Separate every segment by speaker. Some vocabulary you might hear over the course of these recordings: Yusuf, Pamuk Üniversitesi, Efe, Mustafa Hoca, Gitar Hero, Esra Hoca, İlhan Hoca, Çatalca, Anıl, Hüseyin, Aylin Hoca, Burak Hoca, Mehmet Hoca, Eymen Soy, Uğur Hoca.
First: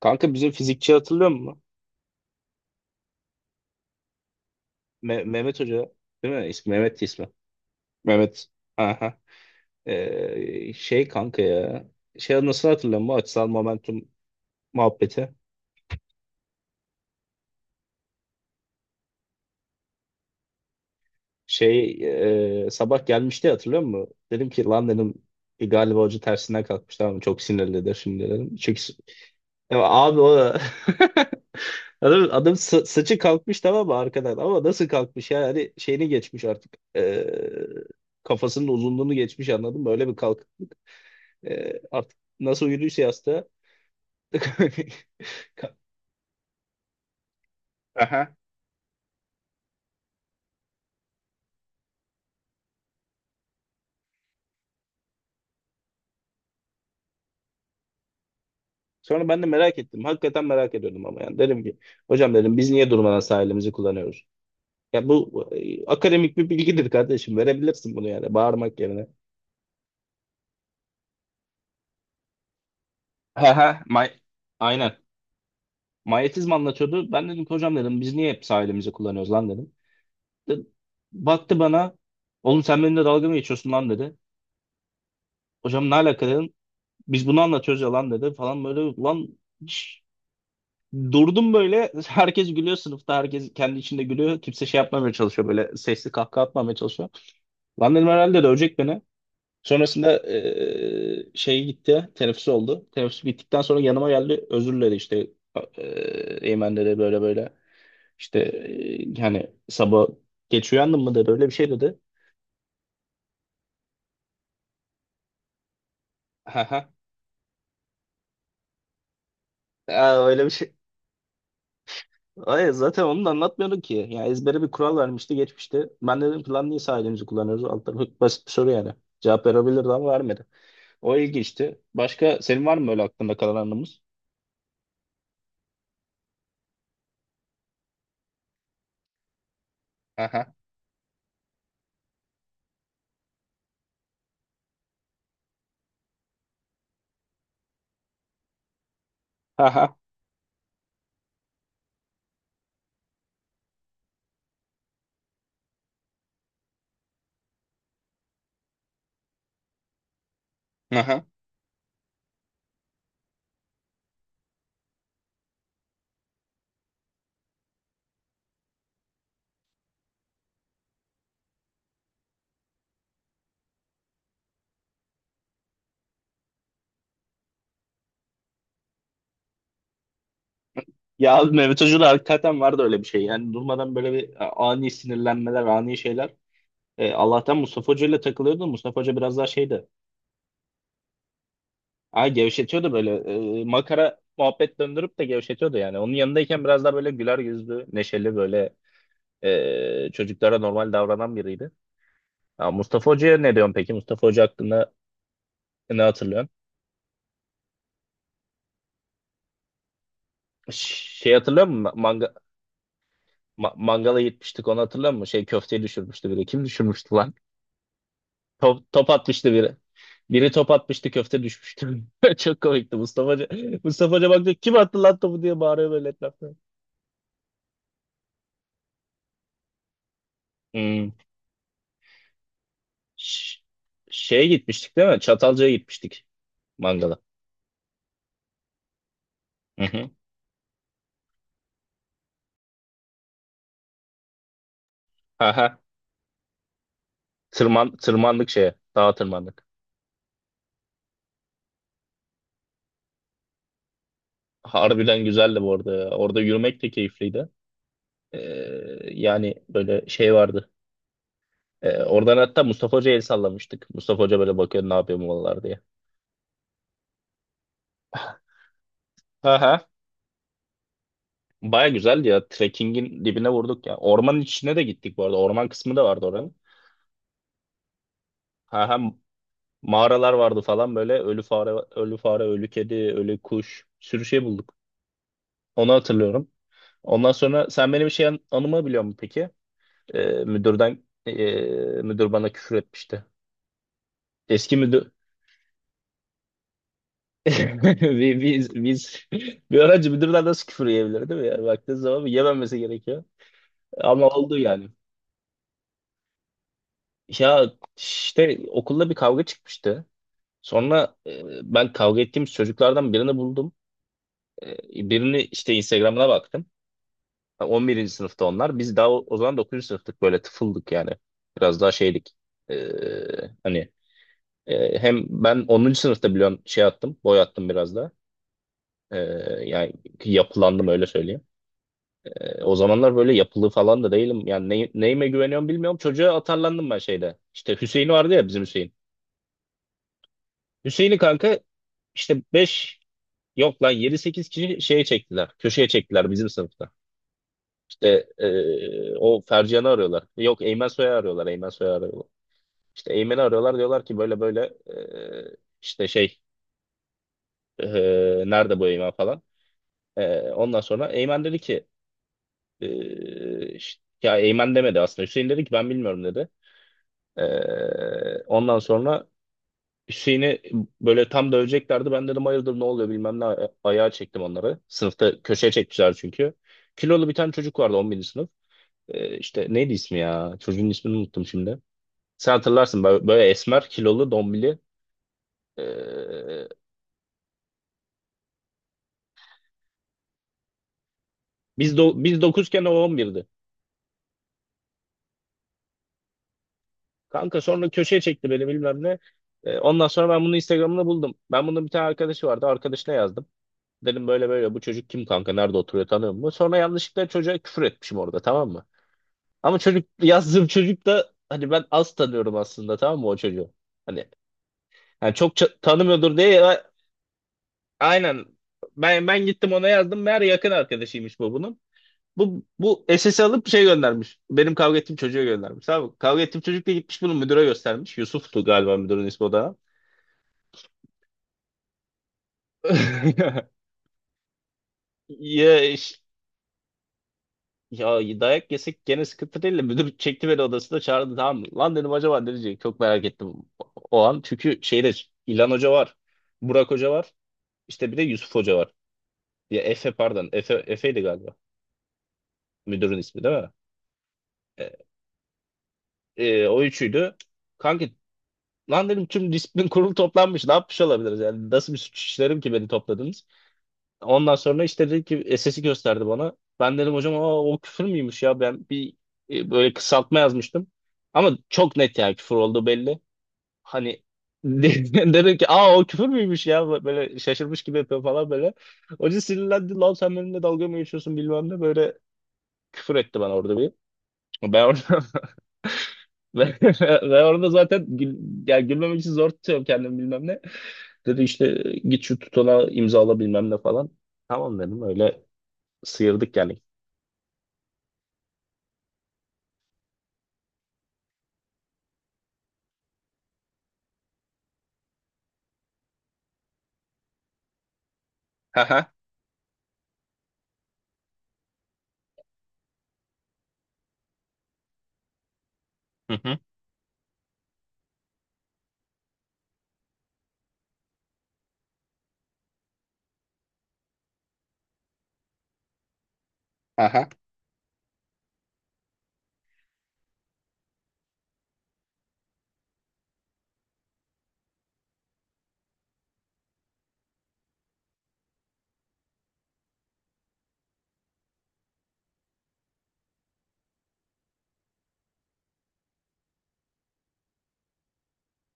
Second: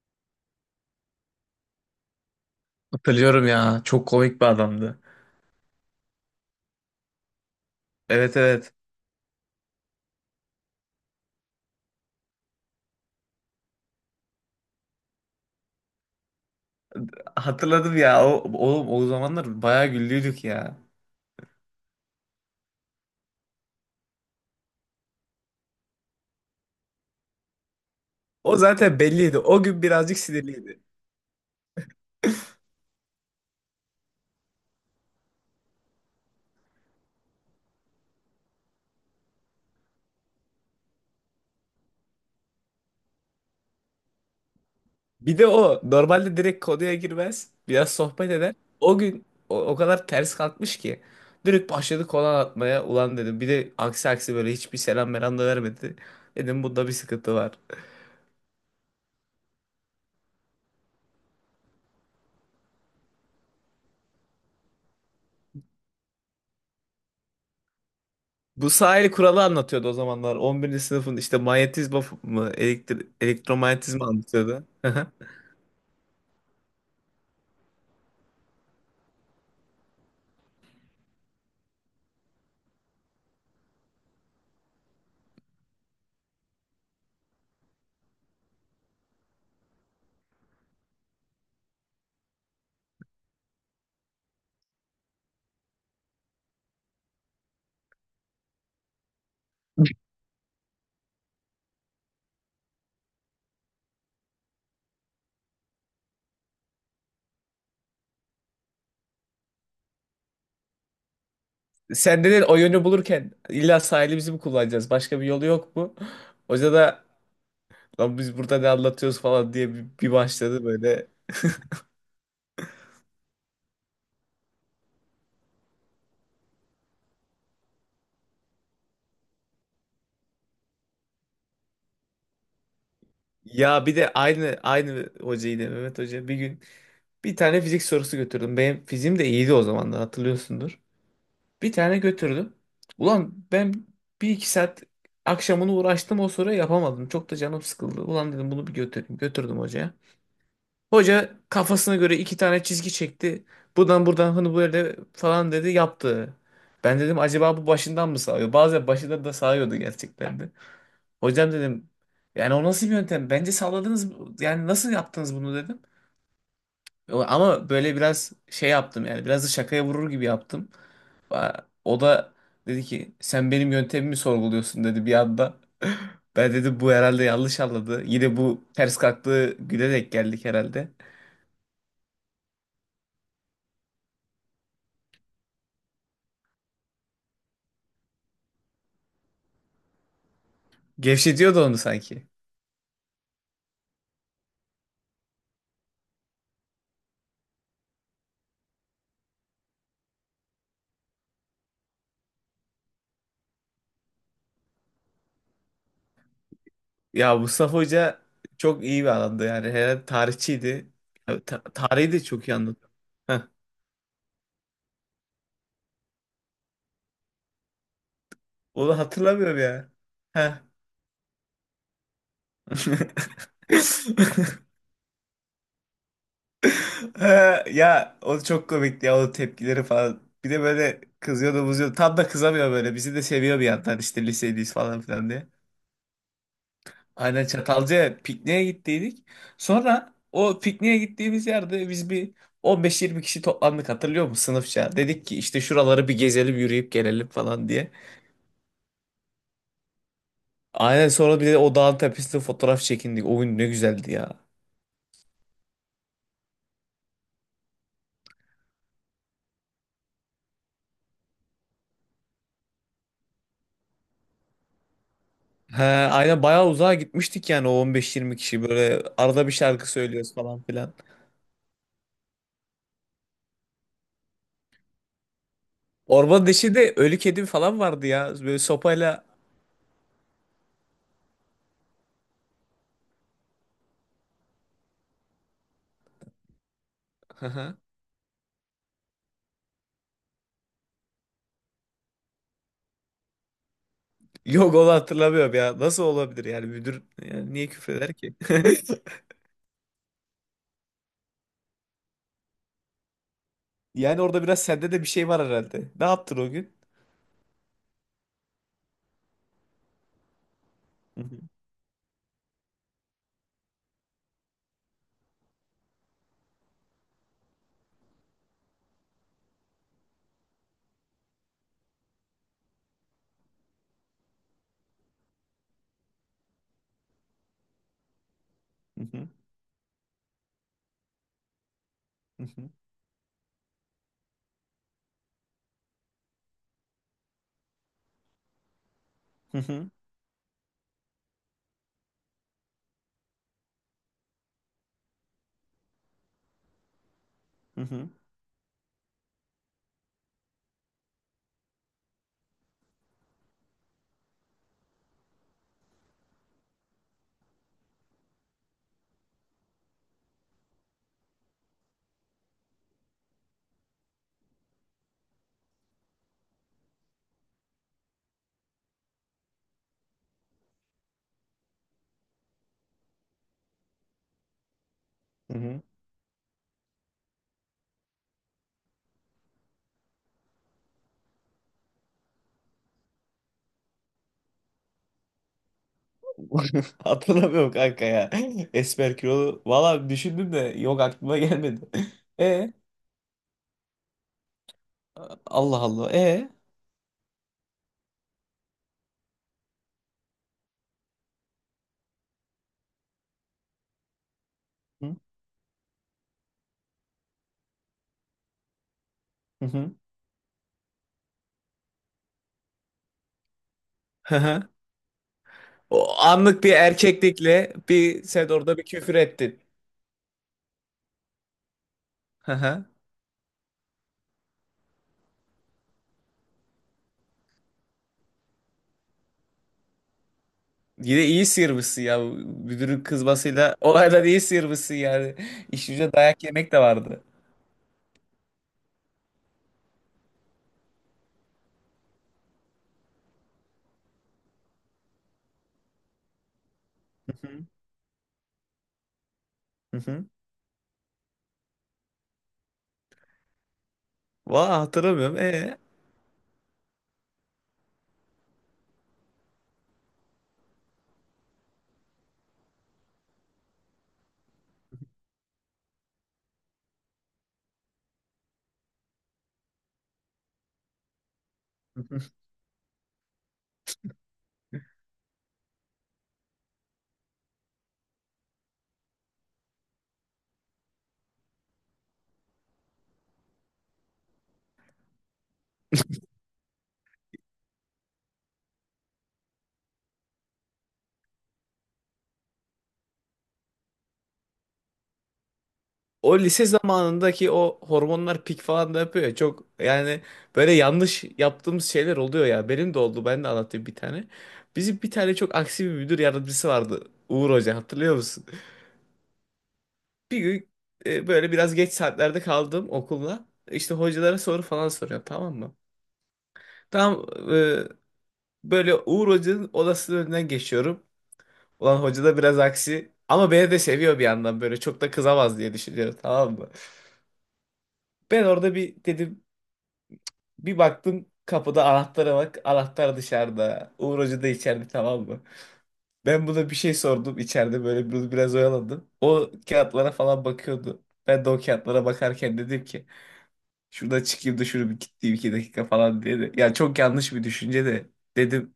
Speaker 1: Kanka bizim fizikçi hatırlıyor musun?
Speaker 2: Hatırlıyorum ya. Çok komik bir adamdı.
Speaker 1: Mehmet Hoca değil mi? İsmi Mehmet'ti ismi.
Speaker 2: Evet
Speaker 1: Mehmet.
Speaker 2: evet.
Speaker 1: Aha. Şey kanka ya. Şey nasıl hatırlıyor musun? Açısal momentum muhabbeti.
Speaker 2: Hatırladım ya. O, oğlum o zamanlar bayağı güldüydük ya.
Speaker 1: Şey sabah gelmişti hatırlıyor musun? Dedim ki lan dedim, "Bir galiba hoca tersinden kalkmış, tamam mı? Çok sinirlidir şimdi," dedim.
Speaker 2: O
Speaker 1: Çünkü
Speaker 2: zaten belliydi. O
Speaker 1: ya
Speaker 2: gün birazcık
Speaker 1: abi o
Speaker 2: sinirliydi.
Speaker 1: adam saçı kalkmış tamam mı arkadan, ama nasıl kalkmış, yani şeyini geçmiş artık. Kafasının uzunluğunu geçmiş, anladın mı? Öyle bir kalk. Artık nasıl uyuduysa yastığa.
Speaker 2: Bir de o normalde direkt konuya girmez. Biraz sohbet
Speaker 1: Aha.
Speaker 2: eder. O gün o kadar ters kalkmış ki. Direkt başladı kolan atmaya. Ulan dedim. Bir de aksi aksi böyle hiçbir selam meram da vermedi. Dedim bunda bir sıkıntı var.
Speaker 1: Sonra ben de merak ettim. Hakikaten merak ediyordum ama yani. Dedim ki hocam dedim biz niye durmadan sahilimizi kullanıyoruz? Ya bu akademik bir bilgidir kardeşim. Verebilirsin bunu yani
Speaker 2: Bu
Speaker 1: bağırmak yerine.
Speaker 2: sahil kuralı anlatıyordu o zamanlar. 11. sınıfın işte manyetizma mı
Speaker 1: He he.
Speaker 2: elektromanyetizma
Speaker 1: May.
Speaker 2: anlatıyordu.
Speaker 1: Aynen. Manyetizma anlatıyordu. Ben dedim ki hocam dedim biz niye hep sahilimizi kullanıyoruz lan dedim. De-. Baktı bana. Oğlum sen benimle dalga mı geçiyorsun lan dedi. Hocam ne alaka dedim. Biz bunu anlatıyoruz ya lan dedi falan böyle lan. Durdum böyle. Herkes gülüyor sınıfta. Herkes kendi içinde gülüyor. Kimse şey yapmamaya çalışıyor. Böyle sesli kahkaha atmamaya çalışıyor. Lan dedim herhalde dövecek beni. Sonrasında şey gitti. Teneffüs oldu. Teneffüs bittikten sonra yanıma geldi. Özür diledi işte. Eymen dedi böyle böyle. İşte yani sabah geç uyandın mı dedi. Öyle bir şey dedi.
Speaker 2: Senden o yönü bulurken illa sahili bizim mi kullanacağız? Başka bir yolu yok mu?
Speaker 1: Ha
Speaker 2: Hoca
Speaker 1: ha.
Speaker 2: da lan biz burada ne anlatıyoruz falan diye bir
Speaker 1: Aa, öyle bir
Speaker 2: başladı
Speaker 1: şey.
Speaker 2: böyle.
Speaker 1: Hayır zaten onu da anlatmıyorduk ki. Yani ezbere bir kural vermişti geçmişte. Ben dedim ki lan niye sağ elimizi kullanıyoruz? Alt tarafı basit bir soru yani. Cevap verebilirdi ama vermedi. O ilginçti. Başka senin var mı öyle aklında kalan
Speaker 2: Ya bir
Speaker 1: anımız?
Speaker 2: de aynı aynı hoca yine Mehmet Hoca bir gün bir tane fizik sorusu götürdüm. Benim fiziğim de iyiydi o zamanlar
Speaker 1: Aha.
Speaker 2: hatırlıyorsundur. Bir tane götürdüm. Ulan ben bir iki saat akşamını uğraştım o soruyu yapamadım. Çok da canım sıkıldı. Ulan dedim bunu bir götüreyim. Götürdüm hocaya.
Speaker 1: Aha.
Speaker 2: Hoca kafasına göre iki tane çizgi çekti. Buradan buradan hani böyle falan dedi yaptı. Ben dedim acaba bu başından mı sağıyor? Bazen başından da sağıyordu gerçekten de.
Speaker 1: Aha.
Speaker 2: Hocam dedim yani o nasıl bir yöntem? Bence sağladınız mı? Yani nasıl yaptınız bunu dedim. Ama böyle biraz şey yaptım yani biraz da şakaya vurur gibi yaptım. O da dedi ki sen benim yöntemimi sorguluyorsun dedi bir anda. Ben dedim bu herhalde yanlış anladı. Yine bu ters kalktığı güne denk geldik herhalde.
Speaker 1: Ya abi Mehmet Hoca'da hakikaten vardı öyle bir şey. Yani durmadan böyle bir ani sinirlenmeler, ani şeyler. Allah'tan Mustafa Hoca ile takılıyordu. Mustafa Hoca biraz daha şeydi.
Speaker 2: Gevşetiyordu onu sanki.
Speaker 1: Ha, gevşetiyordu böyle. Makara muhabbet döndürüp de gevşetiyordu yani. Onun yanındayken biraz daha böyle güler yüzlü, neşeli böyle çocuklara normal davranan biriydi. Ha, Mustafa Hoca'ya ne diyorsun peki? Mustafa Hoca hakkında ne hatırlıyorsun?
Speaker 2: Ya Mustafa Hoca çok iyi bir adamdı yani. Herhalde tarihçiydi.
Speaker 1: Şey
Speaker 2: Ya
Speaker 1: hatırlıyor musun?
Speaker 2: tarihi de
Speaker 1: Manga,
Speaker 2: çok iyi anlatıyor. Heh.
Speaker 1: mangala gitmiştik, onu hatırlıyor musun? Şey köfteyi düşürmüştü biri. Kim düşürmüştü lan? Top,
Speaker 2: Onu
Speaker 1: top atmıştı
Speaker 2: hatırlamıyorum
Speaker 1: biri.
Speaker 2: ya.
Speaker 1: Biri
Speaker 2: Heh.
Speaker 1: top atmıştı köfte düşmüştü. Çok komikti Mustafa Hoca. Mustafa Hoca baktı kim attı lan topu diye bağırıyor böyle etrafta.
Speaker 2: Ha. Ya o çok komikti ya o tepkileri falan. Bir de böyle
Speaker 1: Hmm.
Speaker 2: kızıyordu buzuyordu. Tam da kızamıyor böyle. Bizi de
Speaker 1: Ş-
Speaker 2: seviyor bir yandan işte
Speaker 1: Şeye
Speaker 2: lisedeyiz
Speaker 1: gitmiştik
Speaker 2: falan
Speaker 1: değil mi?
Speaker 2: filan.
Speaker 1: Çatalca'ya gitmiştik mangala.
Speaker 2: Aynen Çatalca'ya pikniğe gittiydik.
Speaker 1: Hı hı.
Speaker 2: Sonra o pikniğe gittiğimiz yerde biz bir 15-20 kişi toplandık hatırlıyor musun sınıfça? Dedik ki işte
Speaker 1: Aha.
Speaker 2: şuraları bir gezelim yürüyüp gelelim falan diye.
Speaker 1: Tırmandık şeye. Dağa tırmandık.
Speaker 2: Aynen sonra bir de o dağın tepesinde fotoğraf çekindik. O gün ne güzeldi ya.
Speaker 1: Harbiden güzeldi bu arada, ya. Orada yürümek de keyifliydi. Ee, Yani böyle şey vardı. Oradan hatta Mustafa Hoca'ya el sallamıştık. Mustafa Hoca böyle bakıyor ne yapıyor bu diye.
Speaker 2: He, aynen bayağı uzağa gitmiştik yani o 15-20 kişi böyle arada bir
Speaker 1: Aha.
Speaker 2: şarkı söylüyoruz falan filan.
Speaker 1: Baya güzeldi ya. Trekkingin dibine vurduk ya. Ormanın içine de gittik bu arada. Orman kısmı da vardı
Speaker 2: Ormanın
Speaker 1: oranın.
Speaker 2: içinde ölü kedi falan vardı ya böyle
Speaker 1: Aha.
Speaker 2: sopayla.
Speaker 1: Mağaralar vardı falan böyle. Ölü fare, ölü kedi, ölü kuş. Bir sürü şey bulduk. Onu hatırlıyorum. Ondan sonra sen benim şey anımı biliyor musun peki? Ee, müdürden ee, Müdür bana küfür etmişti.
Speaker 2: Yok
Speaker 1: Eski
Speaker 2: onu
Speaker 1: müdür.
Speaker 2: hatırlamıyorum ya. Nasıl olabilir yani müdür yani niye küfreder ki?
Speaker 1: biz, biz, biz bir öğrenci, müdürler nasıl küfür yiyebilir değil mi? Yani baktığın zaman yememesi gerekiyor.
Speaker 2: Yani
Speaker 1: Ama
Speaker 2: orada
Speaker 1: oldu
Speaker 2: biraz
Speaker 1: yani.
Speaker 2: sende de bir şey var herhalde. Ne yaptın o gün?
Speaker 1: Ya işte okulda bir kavga çıkmıştı. Sonra
Speaker 2: Hı hı,
Speaker 1: ben kavga ettiğim çocuklardan birini buldum. Birini işte Instagram'ına baktım. On birinci sınıfta onlar. Biz daha o zaman dokuzuncu sınıftık, böyle tıfıldık yani. Biraz daha şeydik. E, hani Hem ben onuncu sınıfta biliyorum şey attım. Boy attım biraz da.
Speaker 2: hı
Speaker 1: E,
Speaker 2: hı,
Speaker 1: Yani yapılandım öyle söyleyeyim.
Speaker 2: hı hı,
Speaker 1: O zamanlar böyle yapılı falan da değilim. Yani neyime güveniyorum bilmiyorum. Çocuğa atarlandım ben şeyde. İşte Hüseyin vardı ya bizim Hüseyin. Hüseyin'i kanka işte beş, yok lan yedi sekiz kişi şeye çektiler. Köşeye çektiler bizim sınıfta.
Speaker 2: hı hı,
Speaker 1: İşte o Fercihan'ı arıyorlar. Yok Eymen Soy'u arıyorlar. İşte Eymen'i arıyorlar, diyorlar ki böyle böyle, işte şey e, nerede bu Eymen falan. Ondan sonra Eymen dedi ki ya Eymen demedi aslında. Hüseyin dedi ki ben bilmiyorum dedi. Ondan sonra Hüseyin'i böyle tam döveceklerdi. Ben dedim hayırdır ne oluyor bilmem ne. Ayağa çektim onları. Sınıfta
Speaker 2: hı
Speaker 1: köşeye
Speaker 2: hı.
Speaker 1: çekmişler çünkü. Kilolu bir tane çocuk vardı on birinci sınıf. İşte neydi ismi ya? Çocuğun ismini unuttum şimdi. Sen hatırlarsın böyle, böyle esmer, kilolu, dombili. Ee,
Speaker 2: Hatırlamıyorum kanka ya. Esmer kilolu. Valla düşündüm de yok aklıma gelmedi.
Speaker 1: Biz
Speaker 2: E
Speaker 1: 9'ken o 11'di.
Speaker 2: Allah Allah. E.
Speaker 1: Kanka sonra köşeye çekti beni bilmem ne. Ondan sonra ben bunu Instagram'da buldum. Ben bunun bir tane arkadaşı vardı. Arkadaşına yazdım. Dedim böyle böyle bu çocuk
Speaker 2: Hı
Speaker 1: kim kanka, nerede oturuyor, tanıyor mu? Sonra yanlışlıkla çocuğa küfür etmişim orada tamam mı?
Speaker 2: hı.
Speaker 1: Ama
Speaker 2: Hı.
Speaker 1: çocuk yazdığım çocuk da hani ben az tanıyorum aslında tamam mı o çocuğu? Hani
Speaker 2: Hı hı.
Speaker 1: yani çok
Speaker 2: O
Speaker 1: tanımıyordur diye
Speaker 2: anlık bir
Speaker 1: ya-.
Speaker 2: erkeklikle bir
Speaker 1: Aynen,
Speaker 2: sen orada bir küfür
Speaker 1: ben
Speaker 2: ettin.
Speaker 1: gittim ona yazdım meğer yakın arkadaşıymış bunun.
Speaker 2: Hı
Speaker 1: Bu
Speaker 2: hı.
Speaker 1: bu SS'i alıp şey göndermiş. Benim kavga ettiğim çocuğa göndermiş. Tamam mı? Kavga ettiğim çocuk da gitmiş bunu müdüre göstermiş. Yusuf'tu galiba müdürün ismi o da.
Speaker 2: Yine iyi sıyırmışsın ya. Müdürün kızmasıyla olaydan iyi sıyırmışsın yani.
Speaker 1: Ya,
Speaker 2: İşin ucunda dayak yemek de vardı.
Speaker 1: ya dayak yesek gene sıkıntı değil de müdür çekti beni odasına çağırdı tamam mı? Lan dedim acaba ne diyecek? Çok merak ettim o an. Çünkü şeyde İlhan Hoca var. Burak Hoca var.
Speaker 2: Hı hı.
Speaker 1: İşte bir de Yusuf Hoca var. Ya
Speaker 2: Hı
Speaker 1: Efe
Speaker 2: hı.
Speaker 1: pardon. Efe'ydi galiba. Müdürün ismi değil mi?
Speaker 2: Valla
Speaker 1: E,
Speaker 2: hatırlamıyorum. E.
Speaker 1: O üçüydü. Kanki lan dedim tüm disiplin kurulu toplanmış. Ne yapmış olabiliriz? Yani nasıl bir suç işlerim ki beni topladınız? Ondan sonra işte dedi ki sesi gösterdi bana. Ben dedim hocam aa, o küfür müymüş ya ben bir böyle kısaltma yazmıştım. Ama çok net
Speaker 2: Hı.
Speaker 1: yani küfür olduğu belli. Hani dedim ki aa o küfür müymüş ya, böyle şaşırmış gibi yapıyor falan böyle. Hoca sinirlendi, lan sen benimle dalga mı geçiyorsun bilmem ne böyle, küfür etti bana orada bir. Ben orada ben ben orada zaten yani gülmemek için zor tutuyorum kendimi bilmem ne. Dedi işte git şu tutana imzala bilmem ne falan. Tamam dedim, öyle
Speaker 2: O
Speaker 1: sıyırdık
Speaker 2: lise
Speaker 1: yani.
Speaker 2: zamanındaki o hormonlar pik falan da yapıyor ya çok yani böyle yanlış yaptığımız şeyler oluyor ya benim de oldu ben de anlatayım bir tane. Bizim bir tane çok aksi bir müdür yardımcısı vardı Uğur Hoca hatırlıyor musun?
Speaker 1: Aha.
Speaker 2: Bir gün böyle biraz geç saatlerde kaldım okulda işte hocalara soru falan soruyor tamam mı?
Speaker 1: Hı hı.
Speaker 2: Tam e, böyle Uğur Hoca'nın odasının önünden geçiyorum. Ulan hoca da biraz aksi ama beni de seviyor bir yandan böyle çok da kızamaz diye düşünüyorum tamam mı?
Speaker 1: Aha.
Speaker 2: Ben orada bir dedim. Bir baktım kapıda anahtara bak. Anahtar dışarıda. Uğur Hoca da içeride tamam mı? Ben buna bir şey sordum içeride böyle biraz oyaladım. O kağıtlara falan bakıyordu. Ben de o kağıtlara bakarken dedim ki şuradan çıkayım da şunu bir gideyim 2 dakika falan diye de. Yani çok yanlış bir düşünce de dedim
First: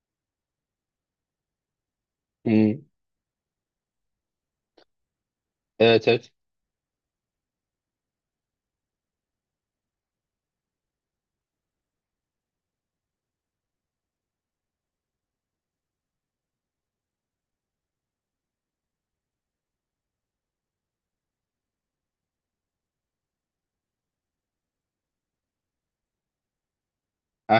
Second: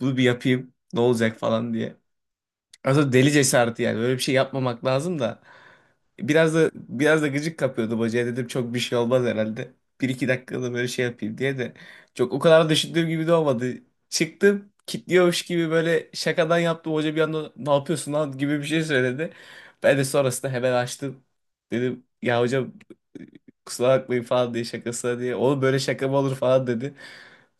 Speaker 2: bunu bir yapayım ne olacak falan diye.
Speaker 1: Hmm.
Speaker 2: Aslında deli cesareti yani. Böyle bir şey yapmamak lazım da.
Speaker 1: Evet evet.
Speaker 2: Biraz da gıcık kapıyordu bacaya. Dedim çok bir şey olmaz herhalde. Bir iki dakikada böyle şey yapayım diye de. Çok o kadar düşündüğüm gibi de olmadı. Çıktım. Kitliyormuş gibi böyle şakadan yaptım. Hoca bir anda ne yapıyorsun lan gibi bir şey söyledi. Ben de sonrasında hemen açtım. Dedim ya hocam kusura bakmayın falan diye şakasına diye. Oğlum böyle şaka mı olur falan dedi.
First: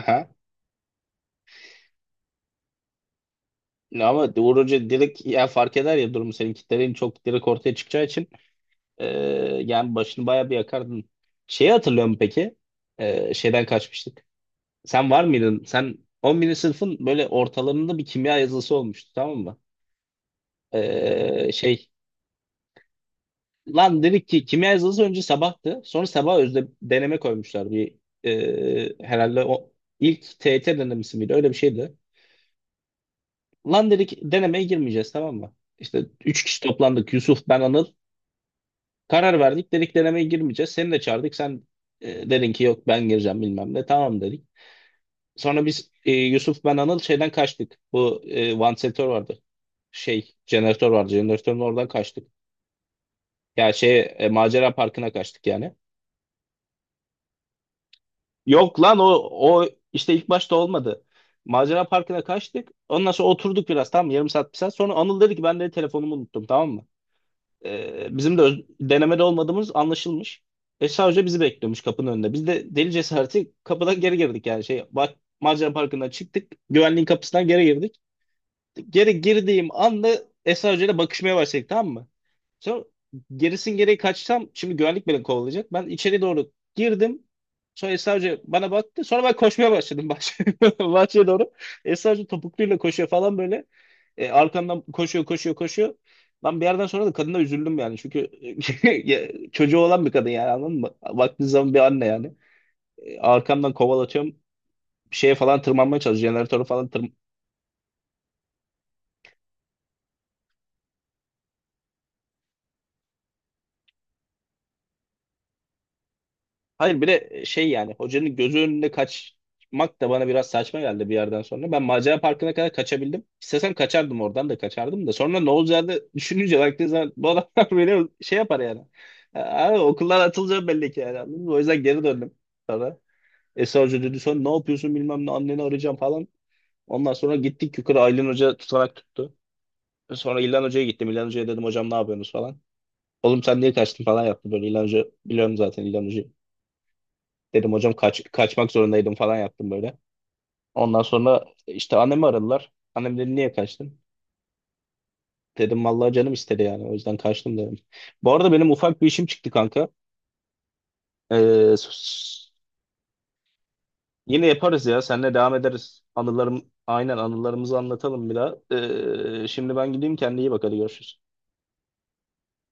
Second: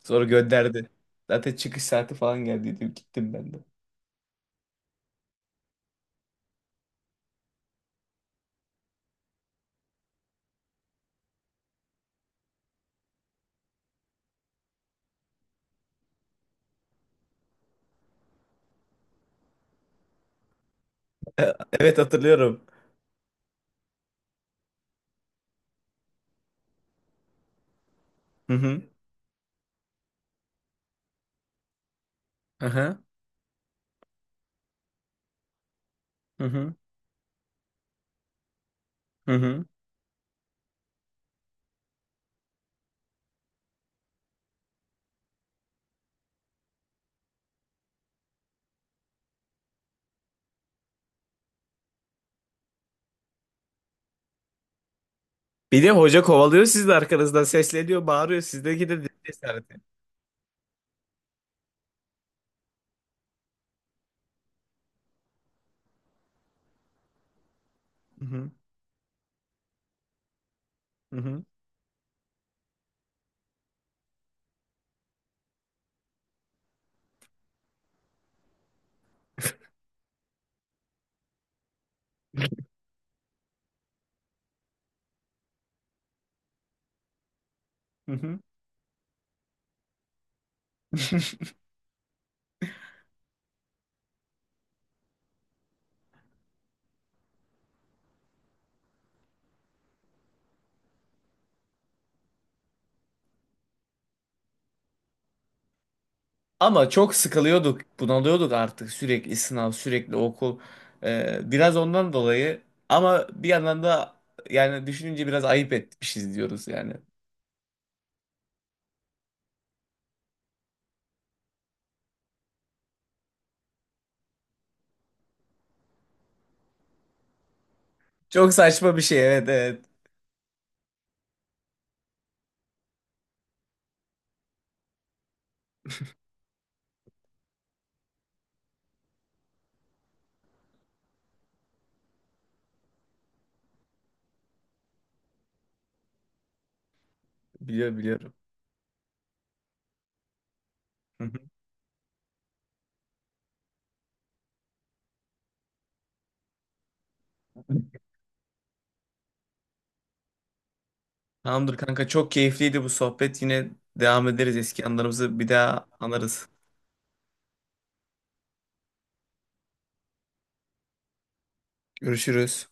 Speaker 2: Sonra gönderdi. Zaten çıkış saati falan geldi. Dedim gittim ben de.
Speaker 1: Ya ama Uğur Hoca direkt ya fark eder ya durumu, senin kitlerin çok direkt ortaya çıkacağı için e, yani başını bayağı bir yakardın. Şeyi hatırlıyor musun peki? Şeyden kaçmıştık. Sen var mıydın? Sen 11. sınıfın böyle ortalarında bir kimya yazılısı olmuştu tamam mı? Şey
Speaker 2: Evet hatırlıyorum.
Speaker 1: lan dedik ki kimya yazılısı önce sabahtı. Sonra sabah özde deneme koymuşlar.
Speaker 2: Hı hı.
Speaker 1: Herhalde o ilk TYT denemesi miydi? Öyle bir şeydi.
Speaker 2: Aha.
Speaker 1: Lan dedik denemeye girmeyeceğiz tamam mı? İşte üç
Speaker 2: Hı
Speaker 1: kişi
Speaker 2: hı.
Speaker 1: toplandık, Yusuf, ben, Anıl.
Speaker 2: Hı
Speaker 1: Karar
Speaker 2: hı.
Speaker 1: verdik, dedik denemeye girmeyeceğiz. Seni de çağırdık, sen dedin ki yok ben gireceğim bilmem ne, tamam dedik. Sonra biz Yusuf, ben, Anıl şeyden kaçtık. Bu e, vantilatör vardı. Şey jeneratör vardı, jeneratörün oradan kaçtık. Ya şey macera parkına kaçtık yani.
Speaker 2: Bir de hoca kovalıyor siz de arkanızdan sesleniyor, bağırıyor.
Speaker 1: Yok
Speaker 2: Sizdeki
Speaker 1: lan
Speaker 2: de
Speaker 1: o
Speaker 2: cesareti.
Speaker 1: işte ilk başta olmadı. Macera parkına kaçtık. Ondan sonra oturduk biraz tamam mı? Yarım saat, bir saat. Sonra Anıl dedi ki ben de telefonumu unuttum tamam mı?
Speaker 2: Hı
Speaker 1: Bizim de
Speaker 2: hı.
Speaker 1: denemede olmadığımız anlaşılmış. E
Speaker 2: Hı
Speaker 1: sadece bizi
Speaker 2: hı.
Speaker 1: bekliyormuş kapının önünde. Biz de deli cesareti kapıdan geri girdik yani şey bak Macar Parkı'ndan çıktık. Güvenliğin kapısından geri girdik. Geri girdiğim anda Esra Hoca ile bakışmaya başladık tamam mı? Sonra gerisin geriye kaçsam şimdi güvenlik beni kovalayacak. Ben içeri doğru girdim. Sonra
Speaker 2: Hı
Speaker 1: Esra
Speaker 2: hı.
Speaker 1: Hoca bana baktı. Sonra ben koşmaya başladım bahçeye doğru. Esra Hoca topukluyla koşuyor falan böyle. Arkandan koşuyor. Ben bir yerden sonra da kadına üzüldüm yani. Çünkü ya, çocuğu olan bir kadın yani anladın mı? Baktığın zaman bir anne yani. Arkamdan kovalatıyorum. Bir şeye falan tırmanmaya çalışıyor. Jeneratöre falan
Speaker 2: Ama
Speaker 1: tırm.
Speaker 2: çok sıkılıyorduk, bunalıyorduk artık sürekli sınav, sürekli okul. Biraz ondan dolayı ama bir yandan da yani düşününce biraz ayıp etmişiz diyoruz yani.
Speaker 1: Hayır bir de şey yani hocanın gözü önünde kaçmak da bana biraz saçma geldi bir yerden sonra. Ben macera parkına kadar kaçabildim. İstesem kaçardım oradan da kaçardım da. Sonra ne olacağını düşününce baktığın zaman bu adamlar beni şey
Speaker 2: Çok
Speaker 1: yapar yani.
Speaker 2: saçma bir şey evet
Speaker 1: Abi,
Speaker 2: evet.
Speaker 1: okuldan atılacağım belli ki yani, anladın mı? O yüzden geri döndüm sonra. Esra Hoca dedi sonra ne yapıyorsun bilmem ne anneni arayacağım falan. Ondan sonra gittik yukarı, Aylin Hoca tutanak tuttu. Sonra İlhan Hoca'ya gittim. İlhan Hoca'ya dedim hocam ne yapıyorsunuz falan. Oğlum sen niye kaçtın falan yaptı böyle. İlhan Hoca biliyorum zaten İlhan Hoca'yı. Dedim hocam
Speaker 2: Biliyorum biliyorum.
Speaker 1: kaçmak zorundaydım falan yaptım böyle. Ondan
Speaker 2: Hı hı.
Speaker 1: sonra işte annemi aradılar. Annem dedi niye kaçtın? Dedim vallahi canım istedi yani o yüzden kaçtım dedim. Bu arada benim ufak bir işim çıktı kanka. Ee,
Speaker 2: Tamamdır kanka çok keyifliydi bu sohbet. Yine devam
Speaker 1: Yine
Speaker 2: ederiz
Speaker 1: yaparız
Speaker 2: eski
Speaker 1: ya. Seninle
Speaker 2: anılarımızı bir
Speaker 1: devam
Speaker 2: daha
Speaker 1: ederiz.
Speaker 2: anarız.
Speaker 1: Aynen anılarımızı anlatalım bir daha. Şimdi ben gideyim. Kendine iyi bak. Hadi görüşürüz.
Speaker 2: Görüşürüz.